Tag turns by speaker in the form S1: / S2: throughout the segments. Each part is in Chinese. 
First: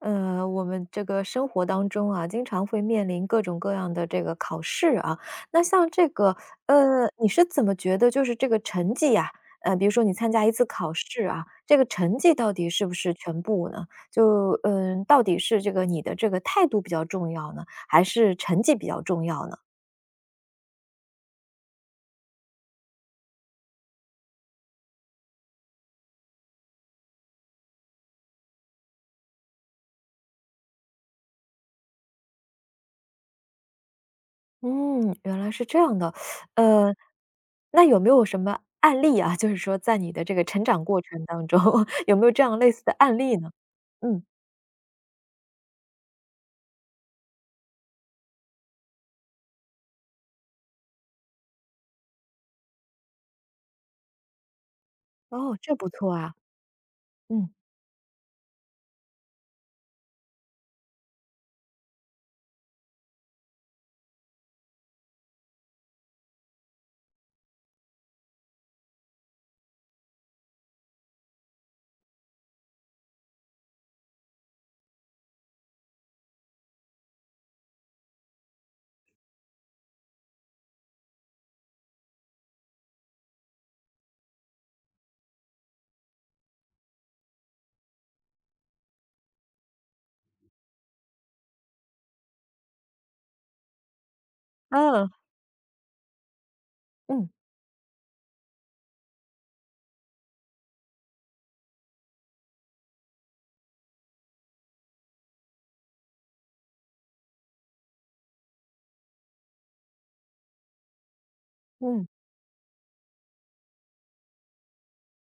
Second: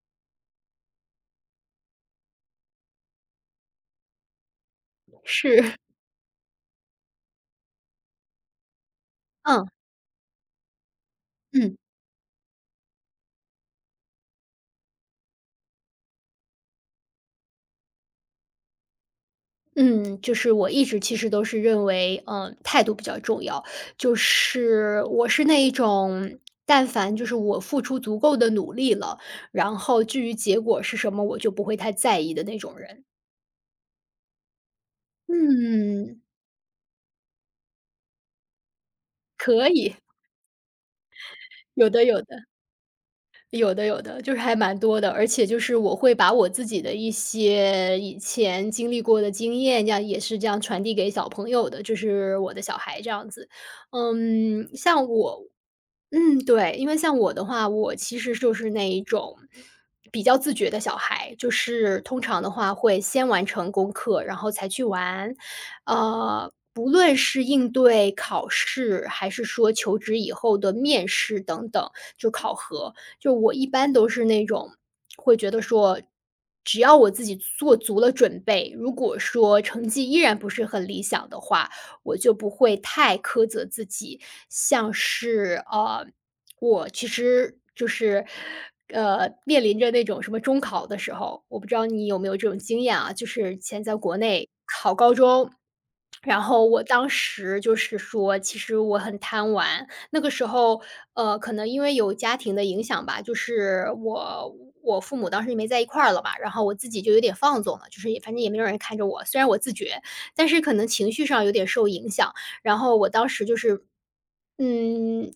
S1: 我们这个生活当中啊，经常会面临各种各样的这个考试啊。那
S2: 是，
S1: 像这个，你是怎么觉得就是这个成绩呀、
S2: 嗯，
S1: 比如说你参加一次考试啊，这
S2: 嗯，
S1: 个成绩到底是不是全部呢？就到底是这个你的这个态度比较重要呢，还是成绩比较重要呢？
S2: 嗯，就是我一直其实都是认为，态度比较重要。就是我是那一种，但凡就是我付出足够的努力了，然后至于结果是什么，我就不会太在意的那种人。
S1: 嗯，原来是这样的。
S2: 嗯，
S1: 呃，那有没有什么案例啊？就是
S2: 可
S1: 说在
S2: 以，
S1: 你的这个成长过程当中，
S2: 有的
S1: 有
S2: 有
S1: 没有这
S2: 的。
S1: 样类似的案例呢？
S2: 有的有的，
S1: 嗯。
S2: 就是还蛮多的，而且就是我会把我自己的一些以前经历过的经验，这样也是这样传递给小朋友的，就是我的小孩这样子。嗯，像我
S1: 哦，这不错啊。
S2: 嗯，对，因为像我的
S1: 嗯，
S2: 话，我其实就是那一种比较自觉的小孩，就是通常的话会先完成功课，然后才去玩。不论是应对考试，还是说求职以后的面试等等，就考核，就我一般都是那种会觉得说，只要我自己做足了准备，如果说成绩依然不是很理想的话，我就不会太苛责自己。像是，我其实就是，面临着那种什么中考的时候，我不知道你有没有这种经验啊，就是以前在国内考
S1: 嗯。
S2: 高中，然后我当
S1: 嗯，
S2: 时就是说，其实我很贪玩。那个时候，可能因为有家庭的影响吧，就是我父母当时也没在一块儿了嘛，然后我自己就有点放纵了，就是也反正也没有人看着我，虽然我自觉，但是可能情绪上有点受
S1: 嗯。
S2: 影响。然后我当时就是，嗯，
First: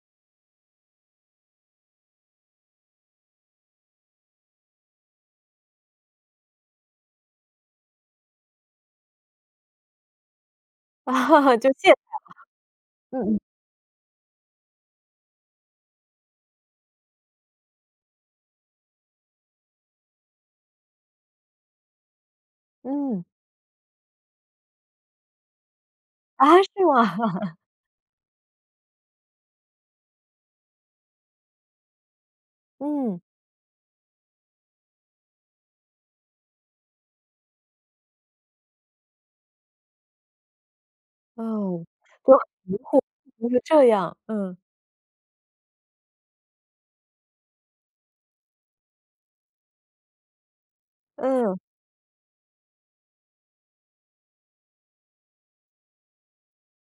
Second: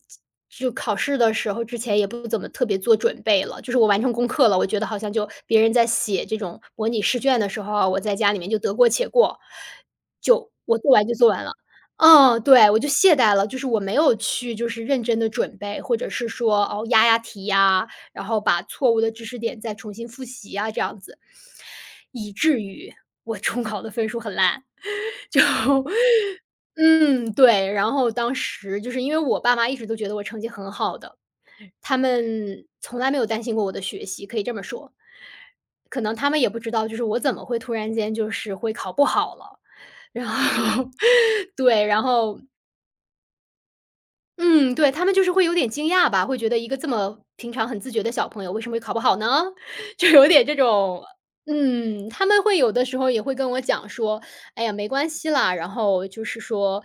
S2: 就考试的时候之前也不怎么特别做准备了，就是我完成功课了，我觉得好像就别人在写这种模拟试卷的时候啊我在家里面就得过且过，就我做完就做完了。
S1: 就现
S2: 嗯，对，我就懈
S1: 嗯
S2: 怠
S1: 嗯，
S2: 了，就是我没有去就是认真的准备，或者是说哦压压题呀、然后把错误的知识点再重新复习啊这样子。以至于
S1: 嗯。
S2: 我中考的分数很烂，就
S1: 啊，是吗？
S2: 嗯，对，然后当时就是因为我爸妈一直都觉得我成绩很好的，他们从来没
S1: 嗯。
S2: 有担心过我的学习，可以这么说。可能他们也不知道，就是我怎么会突然间就是会考不好了，然后
S1: 哦，
S2: 对，然
S1: 就很
S2: 后
S1: 迷糊，怎么是这样。嗯。
S2: 嗯，对，他们就是会有点惊讶吧，会觉得一个这么平常很自觉的小朋友，为什么会考不好呢？就有点这种
S1: 嗯，
S2: 他们会有的时候也会跟我讲说："哎呀，没关系啦。"然后就是说：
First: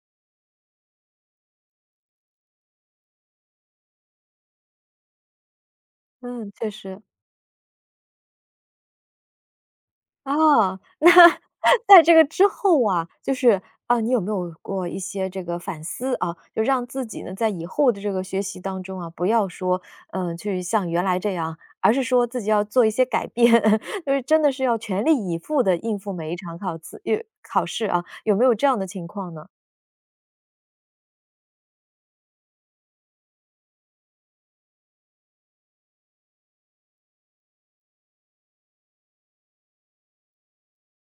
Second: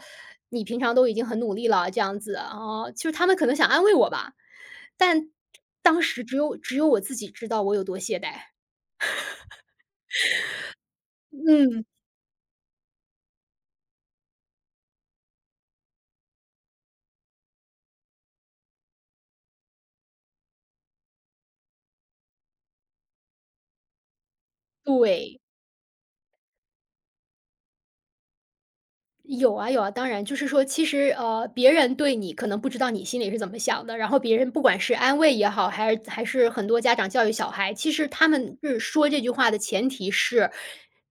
S2: “你平常都已经很努力了，这样子。"啊，就是他们可能想安慰我吧，但当时只
S1: 嗯，
S2: 有
S1: 确
S2: 只有我
S1: 实。
S2: 自己知道我有多懈怠。
S1: 哦，那
S2: 嗯，
S1: 在这个之后啊，就是啊，你有没有过一些这个反思啊，就让自己呢，在以后的这个学习当中啊，不要说，去像原来这样，而是说自己要做一些改变，就是真的是要全力以
S2: 对。
S1: 赴的应付每一场考试啊，有没有这样的情况呢？
S2: 有啊有啊，当然，就是说，其实别人对你可能不知道你心里是怎么想的，然后别人不管是安慰也好，还是很多家长教育小孩，其实他们是说这句话的前提是，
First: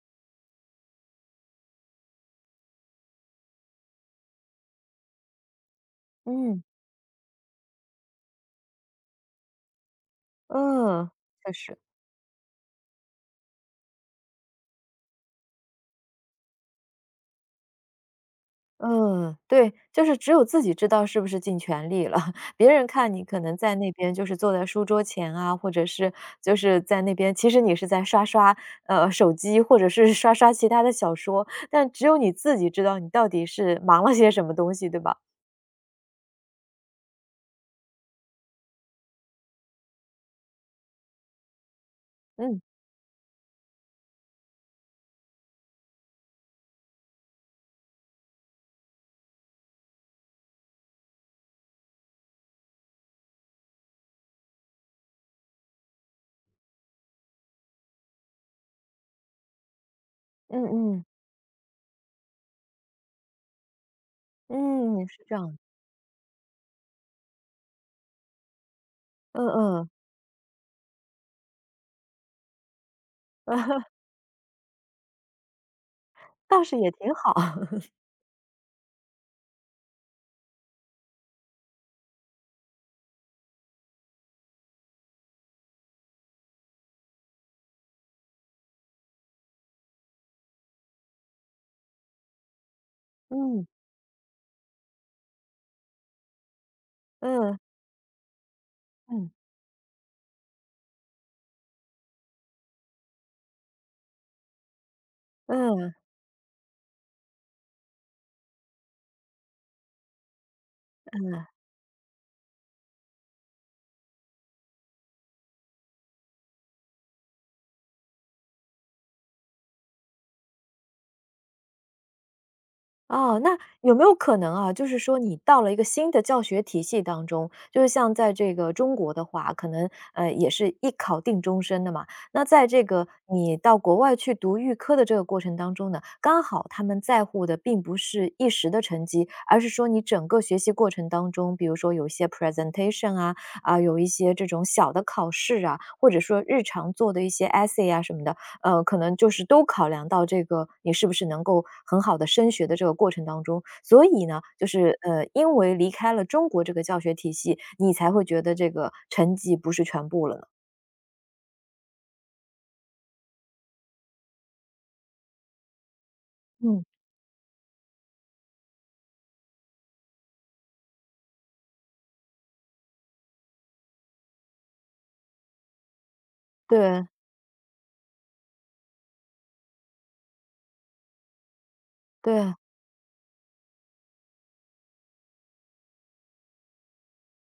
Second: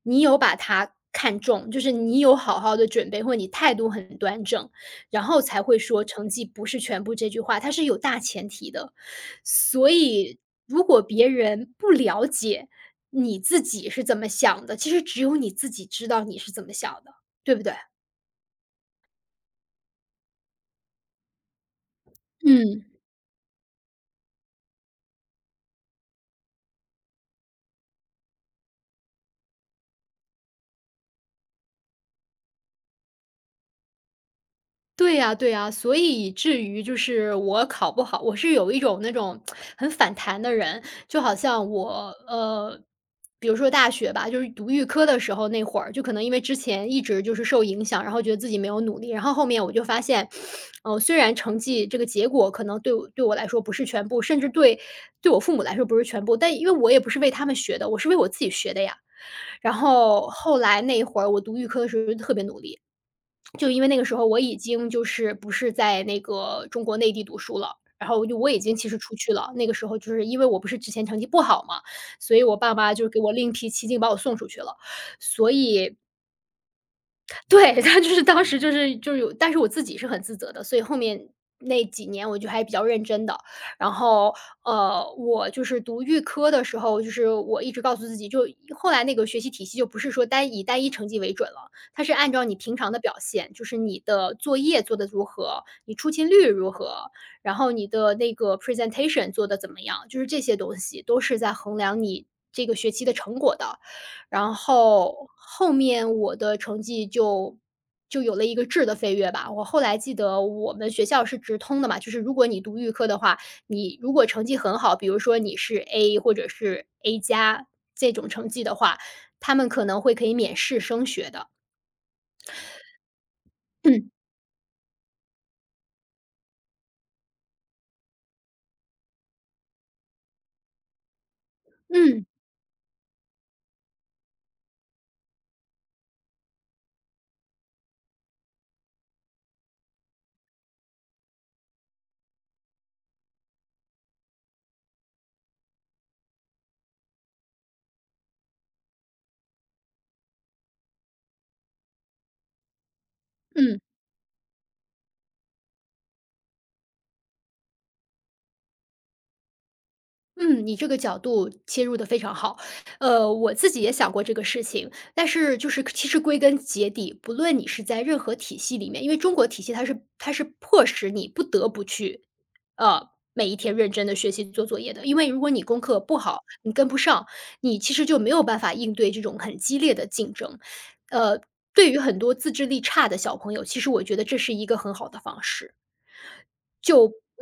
S2: 你有把他看重，就是你有好好的准备，或者你态度很端正，然后才会说成绩
S1: 嗯，
S2: 不是全部这句话，它是有大前提的。所以，如果
S1: 嗯，
S2: 别
S1: 确
S2: 人
S1: 实。
S2: 不了解你自己是怎么想的，其实只有你自己知道你是怎么想的，对不对？
S1: 嗯，对，就是只有自己知道是不是尽全力了，别
S2: 嗯，
S1: 人看你可能在那边就是坐在书桌前啊，或者是就是在那边，其实你是在刷刷手机，或者是刷刷其他的小说，但只有你自己知道你到底是忙了些什么东西，对
S2: 对
S1: 吧？
S2: 呀对呀，所以以至于就是我考不好，我是有一种那种很反弹的人，就好像我
S1: 嗯
S2: 比如说大学吧，就是读预科的时候那会儿，就可能因为之前一直就是受影响，然后觉得自己没有努力，然后后面我就发现，虽然成绩这个结果可能对我来说不是全部，甚至对我父母来说不是全部，但因为我也不是为他们学的，我是为我自己学的呀。然后后
S1: 嗯
S2: 来那一
S1: 嗯
S2: 会儿我读预科的时候就特别努力，就因为那个时候我已经就
S1: 嗯，是
S2: 是
S1: 这样
S2: 不
S1: 的，
S2: 是在那个中国内地读书了，然后就我已经其实出去
S1: 嗯
S2: 了。那个时
S1: 嗯，
S2: 候就是因为我不是之前成绩不好嘛，所以我爸妈就给我另辟蹊径把我送出去了。所以
S1: 倒是也挺好，
S2: 对，他就是当时就是有但是我自己是很自责的，所以后面那几年我就还比较认真的。然后，我就是读预科的时候，就是我一直告诉自己，就后来那个学习体系就不是说单以单一成绩为准了，它是按照你平常的表现，就
S1: 嗯
S2: 是你的作业做的如何，你出勤率如何，然
S1: 嗯
S2: 后你的那个
S1: 嗯
S2: presentation 做的怎么样，就是这些东西都是在衡量你这个学期的成果的。然后后
S1: 嗯
S2: 面我的成绩就有了一个质的飞跃吧。我后来记得我们学校是
S1: 嗯。
S2: 直通的嘛，就是如果你读预科的话，你如果成绩很好，比如说你是 A 或者是 A 加这种成绩的话，他们可能会可以免试升学的。
S1: 哦，那 有没
S2: 嗯
S1: 有可能啊，就是说你到了一个新的教学体系当中，就是像在这个中国的话，可能也是一考定终身的嘛。
S2: 嗯
S1: 那在这个你到国外去读预科的这个过程当中呢，刚好他们在乎的并不是一时的成绩，而是说你整个学习过程当中，比如说有一些 presentation 啊，有一些这种小的考试啊，或者说日常做的一些 essay 啊什么的，可能就是都考量到这个你是不是能够很好的升学的这个过程当中。
S2: 嗯。
S1: 所以呢，就是因为离开了中国这个教学体系，你才会觉得这个成绩不是全部了呢。
S2: 嗯，你这个角度切入的非常好。我自己也想过这个事情，但是就是其实归根
S1: 嗯，
S2: 结底，不论你是在任何体系里面，因为中国体系它是迫使你不得不去，每一天认真的学习做作业的。因为如果你功课不好，你跟不
S1: 对，
S2: 上，你其实就没有办法应对这种很激烈的竞争。呃，对于很多自
S1: 对，
S2: 制力差的小朋友，其实我觉得这是一个很好的方式。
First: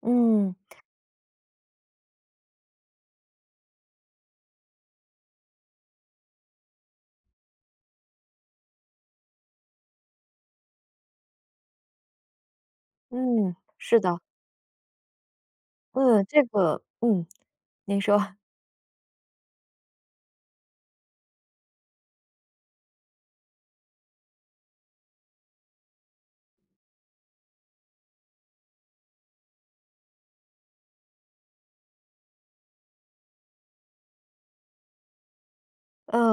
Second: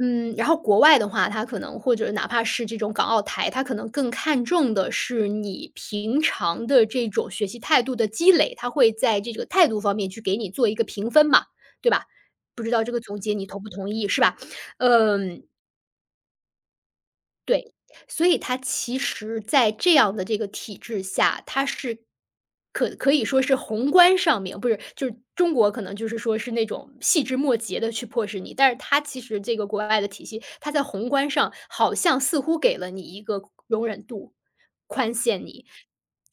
S2: 嗯，然
S1: 嗯，
S2: 后国外的话，他可能或者哪怕是这种港澳台，他可能更看重的是你平常的这种学习态度的积累，他会在这个态度方面去给你做一个评分嘛，对吧？不知道这个总结你
S1: 嗯，
S2: 同不同
S1: 是
S2: 意，
S1: 的，
S2: 是吧？嗯，
S1: 嗯，这个嗯，
S2: 对，
S1: 您
S2: 所
S1: 说。
S2: 以它其实在这样的这个体制下，它是可以说是宏观上面不是，就是中国可能就是说是那种细枝末节的去迫使你，但是它其实这个国外的体系，它在宏观上好像似乎给了你一个容忍度，宽限你，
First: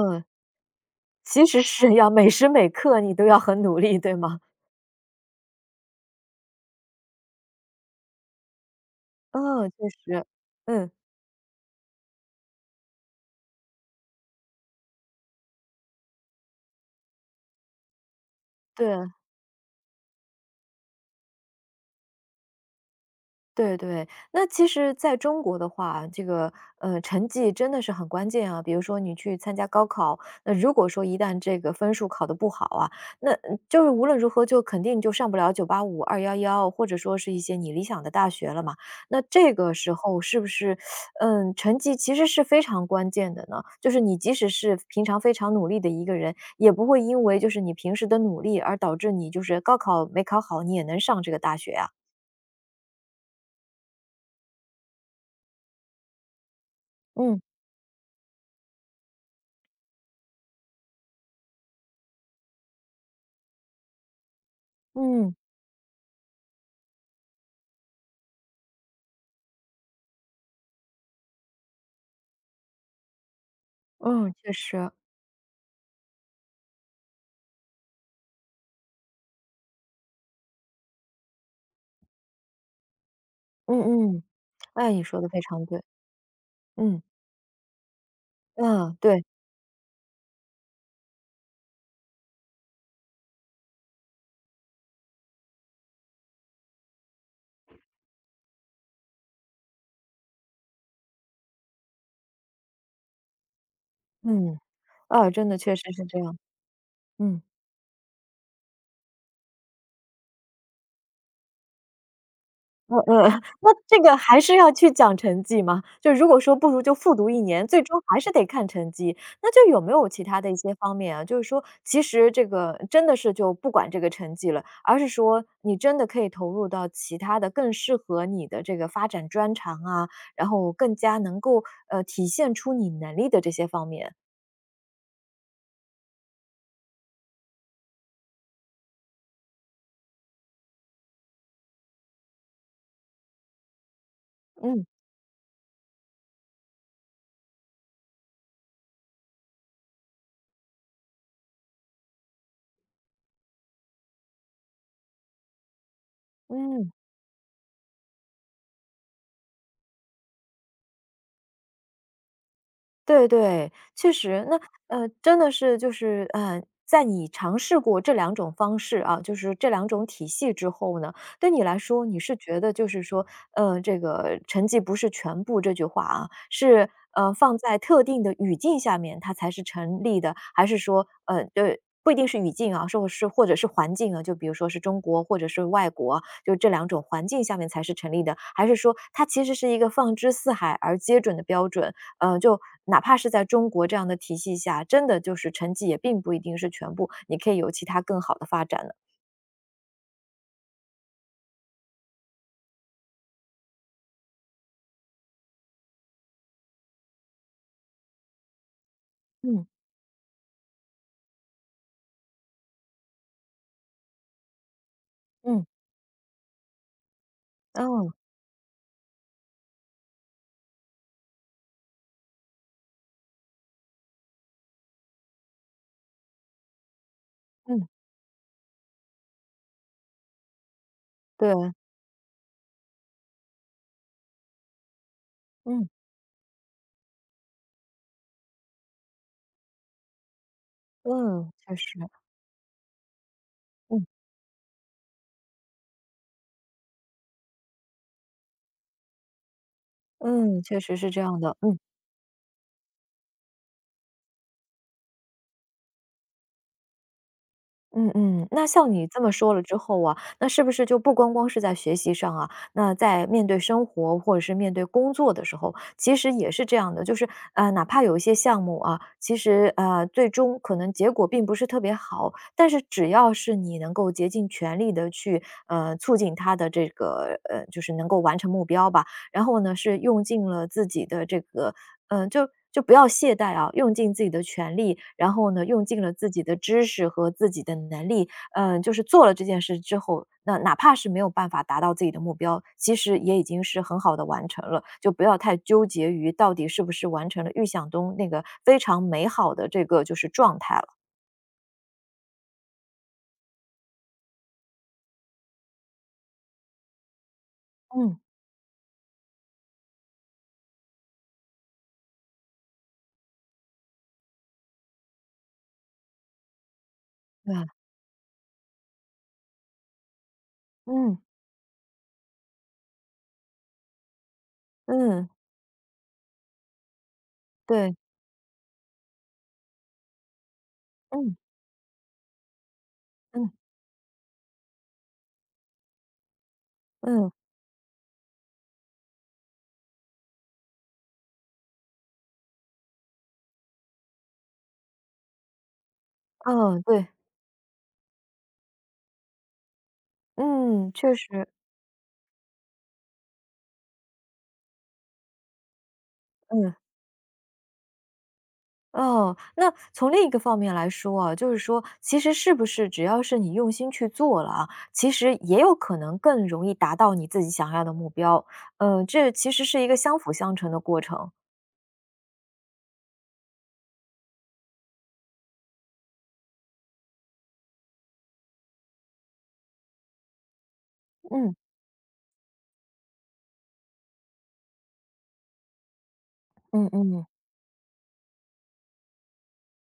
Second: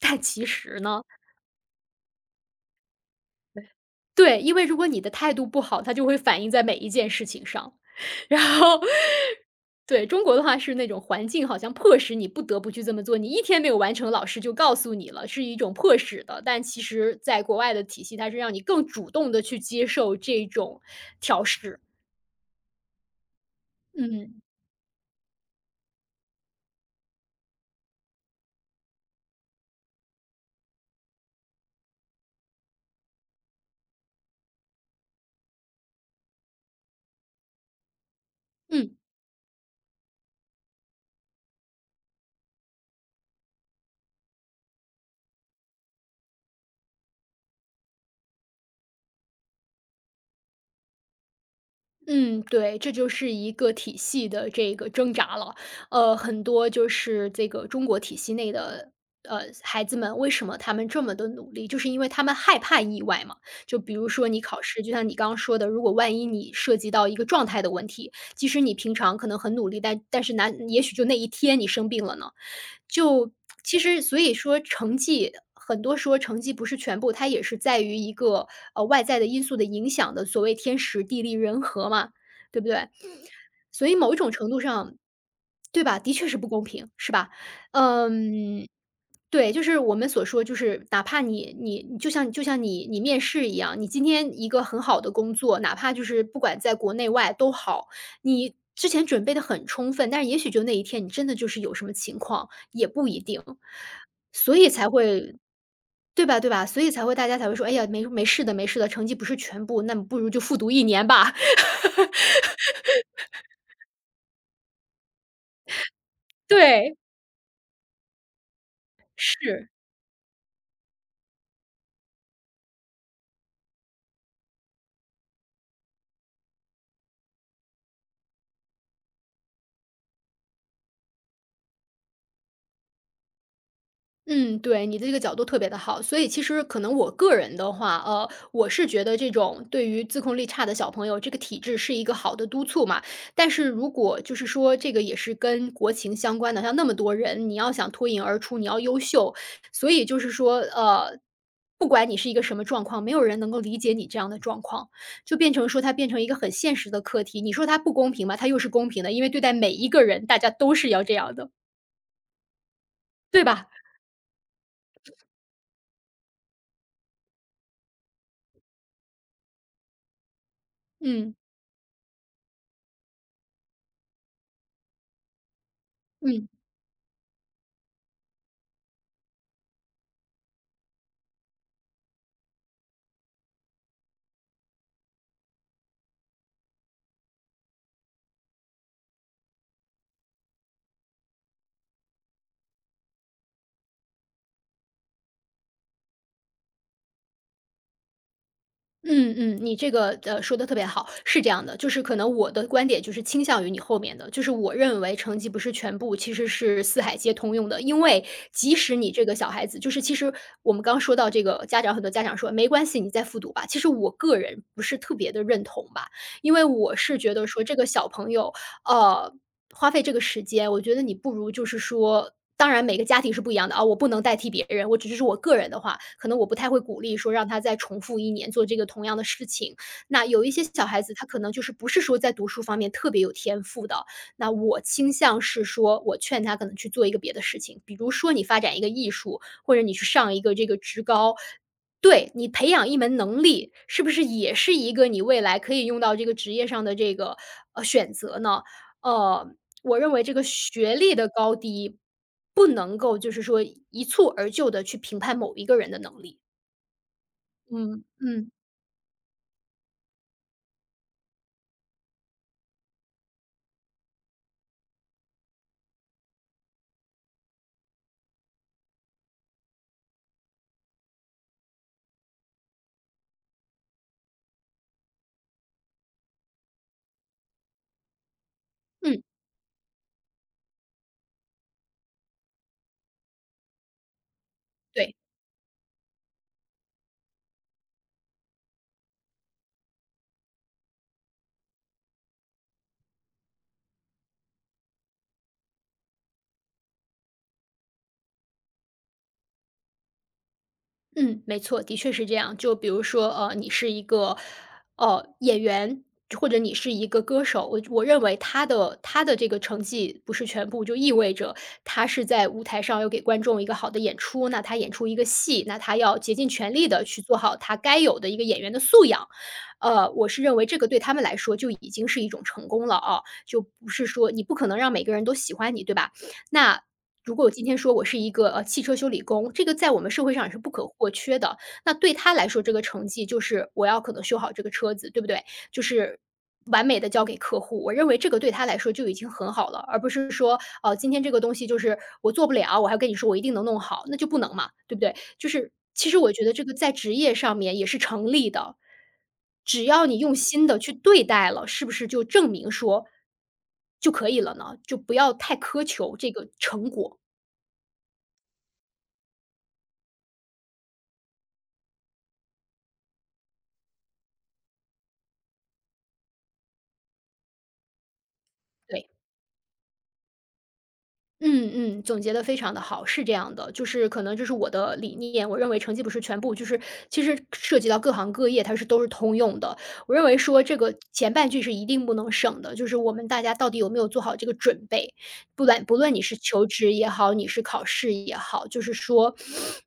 S2: 但其实呢
S1: 其实是要每时每刻你都要很努力，对吗？
S2: 对，因为如果你的态度不好，它就会反映在每一件事情上。然后
S1: 嗯，确
S2: 对，
S1: 实，
S2: 中国的话是那
S1: 嗯，
S2: 种环境好像迫使你不得不去这么做，你一天没有完成，老师就告诉你了，是一种迫使的。但其实在国外的体系，它是让你更
S1: 对。
S2: 主动的去接受这种调试。
S1: 对对，
S2: 嗯，
S1: 那其实在中国的话，这个成绩真的是很关键啊。比如说你去参加高考，那如果说一旦这个分数考得不好啊，那就是无论如何就肯定就上不了985、211，或者说是一些你理想的大学了嘛。
S2: 嗯。
S1: 那这个时候是不是，嗯，成绩其实是非常关键的呢？就是你即使是平常非常努力的一个人，也不会因为就是你平时的努力而导致你就是高考没考好，你也能上这个大学啊。
S2: 嗯，对，这就是一个体系的这个挣扎了。很多就是
S1: 嗯。
S2: 这个中国体系内的孩子们，为什么他们这么的努力，就是因为他们害怕意外嘛。就比如说你考试，就像你刚
S1: 嗯，
S2: 刚说的，如果万一你涉及到一个状态的问题，即使你平常可能很努力，但是难，也许就那一天你生病了呢，就其实所
S1: 嗯，
S2: 以
S1: 确
S2: 说
S1: 实，
S2: 成绩很多说成绩不是全部，它也是在于一个，外在的因素的影响的，所谓天时地利人和嘛，对不对？
S1: 嗯
S2: 所以某一
S1: 嗯，
S2: 种程度
S1: 哎，
S2: 上
S1: 你说的非常对，
S2: 对吧，的确是不公平，
S1: 嗯，
S2: 是吧？嗯，
S1: 啊，对，
S2: 对，就是我们所说，就是哪怕你就像你面试一样，你今天一个很好的工作，哪怕就是不管在国内外都好，你之前准备的很充分，但是也许就那一天你真的就是有什么情况，也不一定，所
S1: 嗯，
S2: 以才
S1: 啊，
S2: 会
S1: 真的确实是这
S2: 对
S1: 样，
S2: 吧对吧？所以才会大家
S1: 嗯，
S2: 才会说，哎呀，没事的没事的，成绩不是全部，那么不如就复读一年吧。
S1: 呃呃，那这个还是要去讲成绩吗？就如果说不如就
S2: 对，
S1: 复读一年，最终还是得看成绩，那
S2: 是。
S1: 就有没有其他的一些方面啊，就是说其实这个真的是就不管这个成绩了，而是说你真的可以投入到其他的更适合你的这个发展专长啊，然后更加能够，体现出你能力的这些方面，
S2: 嗯，对，你的这个角度特别的好。所以其实可能我个人的话，我是觉得这种对于自控力差的小朋友，这个体制是一个好的督促嘛。但是如果就是说
S1: 嗯。
S2: 这个也是跟国情相关的，像那么多人，你要想脱颖而出，你要优秀，所以就是说，不管你是一个什么状况，没有人能够理解你这样的状况，就变成说它变成一个很现实
S1: 嗯，
S2: 的课题。你说它不公平吧，它又是公平的，因为对待每一个人，大家都是要这样的，
S1: 对
S2: 对吧？
S1: 对，确实，那真的是就是在你尝试过这两种方式啊，就是这两种体系之后呢，
S2: 嗯，
S1: 对你来说，你是觉得就是说，这个成绩不是全部这句话啊，
S2: 嗯。
S1: 是放在特定的语境下面它才是成立的，还是说对？不一定是语境啊，或者是环境啊，就比如说是中国或者是外国啊，就这两种环境下面才是成立的，还是说它其实是一个放之四海而皆准的标准？就哪怕是在中国这样的体系下，真的就是成绩也并不一定是全部，你可以有其他更好的发展的。
S2: 嗯嗯，你这个说的特别好，是这样的，就是可能我的观点就是倾向于你后面的，就是我认为成绩不是全部，其实是四海皆通用的。因为即使你这个小
S1: 嗯，
S2: 孩子，就是其实我们刚说到这个家长，很多家长说没关系，你再复读吧。其实我个人不是特别的认
S1: 嗯，
S2: 同吧，因为我是觉得说这个小
S1: 嗯
S2: 朋友，呃，花费这个时间，我觉得你不如就是说当然每个家庭是不一样的啊，我不能代替别人，我只是说我个人的话，可能我不太会鼓励说让他再
S1: 嗯，
S2: 重复一年做这个同样的事情。那有一些小孩子，他可能就
S1: 对，
S2: 是不是说在读书方面特别有天赋的，那我倾向是
S1: 嗯，
S2: 说，我劝他可能去做一个别的事情，比如说你发展一个艺术，或者你去上一个这个职高。
S1: 嗯，确实，
S2: 对，你培养一门能力，是
S1: 嗯，
S2: 不是也是一个你未来可以用到这个职业上的这个，选择呢？呃，我认为这个
S1: 嗯，确
S2: 学
S1: 实是
S2: 历
S1: 这
S2: 的
S1: 样的，
S2: 高
S1: 嗯。
S2: 低，不能够就是说一蹴而就的去评判某一个人的能力。嗯。
S1: 嗯嗯，
S2: 嗯，
S1: 那像你这么说了之后啊，那是不是就不光光是在学习上啊，那在面对生活或者是面对工作的时候，其实也是这样的，就是哪怕有一些项目啊，其实最终可能结果并不是特别好，但是只要是你能够竭尽全力的去促进他的这个就是能够完成目标吧，
S2: 嗯，
S1: 然后呢是用尽了自己的这个就不要懈怠啊，用尽自己的全力，
S2: 对。
S1: 然后呢，用尽了自己的知识和自己的能力，嗯，就是做了这件事之后，那哪怕是没有办法达到自己的目标，其实也已经是很好的完成了。就不要太纠结于到底是不是完成了预想中那个非常美好的这个就是状态了。
S2: 嗯，没错，的确是这样。就比如说，你是一个，演员，或者你是一个歌手，我
S1: 嗯，
S2: 认为他的这个成绩不是全部，就意味着他是在舞台上要给观众一个好的演出，那他演出一个戏，那他要竭尽全力的去做
S1: 对，
S2: 好他该有的一个演员的素养。我是认为这个对他
S1: 嗯
S2: 们来说就已经是一种成功了啊，就不是说你不可能让每个人
S1: 嗯，
S2: 都喜欢你，对吧？那如果我今天说
S1: 对，
S2: 我是一个，汽车修理工，这个在我们社会上也是不可或
S1: 嗯
S2: 缺的。那对他来说，这个成绩就
S1: 嗯
S2: 是我要可能修好这个车子，对不对？就是完美的交
S1: 嗯
S2: 给客户，我认为这个对他来说就已经很好了，而不是说，今天这个东西就是我做不了，我还跟你说我一定能弄好，那就不能嘛，对不对？就是其实我觉得这个
S1: 嗯，
S2: 在
S1: 对，
S2: 职业上面也是成立的，只要你用心的
S1: 嗯，
S2: 去
S1: 确
S2: 对
S1: 实，
S2: 待了，是不是就证明说就可以了呢？就不要太苛求这个
S1: 嗯。
S2: 成果，
S1: 哦，那从另一个方面来说啊，就是说，其实是不是只要是你用心去做了啊，其实也有可能更容易达到你自己想要的目标。嗯，
S2: 对。
S1: 这其实是一个相辅相成的过程。
S2: 嗯嗯，总结的非常的好，是这样的，就是可能这是我的理念，我认为成绩不是全部，就是其实涉及到各行各业，它是都是通用的。我认为说这个前半
S1: 嗯，
S2: 句是一定不能省的，就是我们大家到底有没有做好这个准备，不管不论你是求
S1: 嗯
S2: 职也
S1: 嗯
S2: 好，你是考试也好，就是说，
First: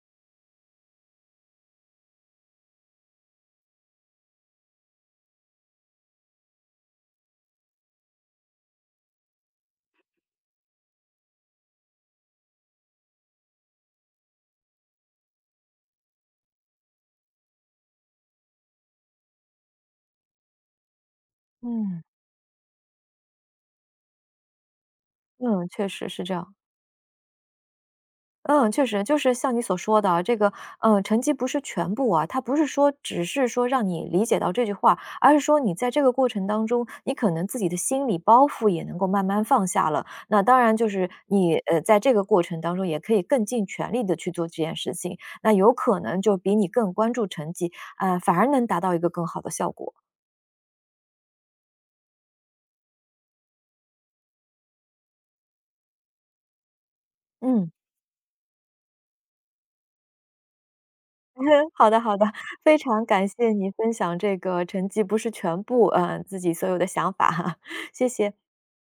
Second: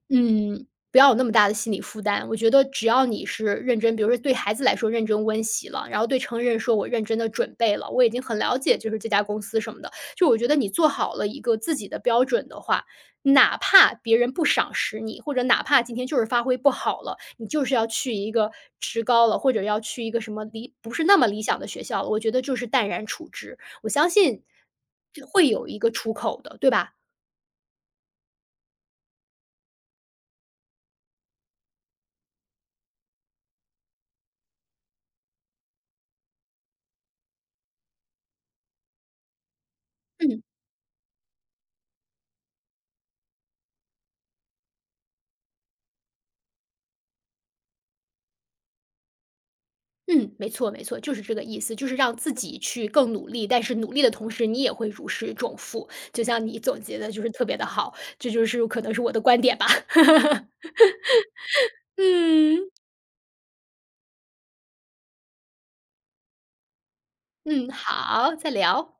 S2: 嗯，不要有那么大的心理负担。我觉得只要你是认真，比如说对孩子来说认真温习了，然后对成人说我认真的准备了，我已经很了解就是这家公司什么的。就我觉得你做好了一个自己的标准的话，哪怕别人不赏识你，或者哪怕今天就是发挥不好了，你就是要去一个职高了，或者要去一个什么理不是那么理想的学校
S1: 嗯，
S2: 了，我觉得就是淡然处之。我相信就会
S1: 嗯，
S2: 有一
S1: 确
S2: 个
S1: 实
S2: 出
S1: 是这
S2: 口
S1: 样。
S2: 的，对吧？
S1: 嗯，确实，就是像你所说的啊这个，嗯，成绩不是全部啊，它不是说只是说让你理解到这句话，而是说你在这个过程当中，你可能自己的心理包袱也能够慢慢放下了。那
S2: 嗯
S1: 当然就是你，在这个过程当中也可以更尽全力的去做这件事情，那有可能就比你更关注成绩，啊，反而能达到一个更好的效果。
S2: 嗯，没错没错，就是这个意思，就是让自己去更努力，但是努力的同时，你也会如释重负。就像你总结的，就是特别的
S1: 嗯，
S2: 好，这就是可能是我的观点吧。
S1: 好的好的，
S2: 嗯。
S1: 非常感谢你分享这个成绩不是全部，嗯，自己所有的想法，
S2: 嗯，
S1: 谢谢。
S2: 好，再聊。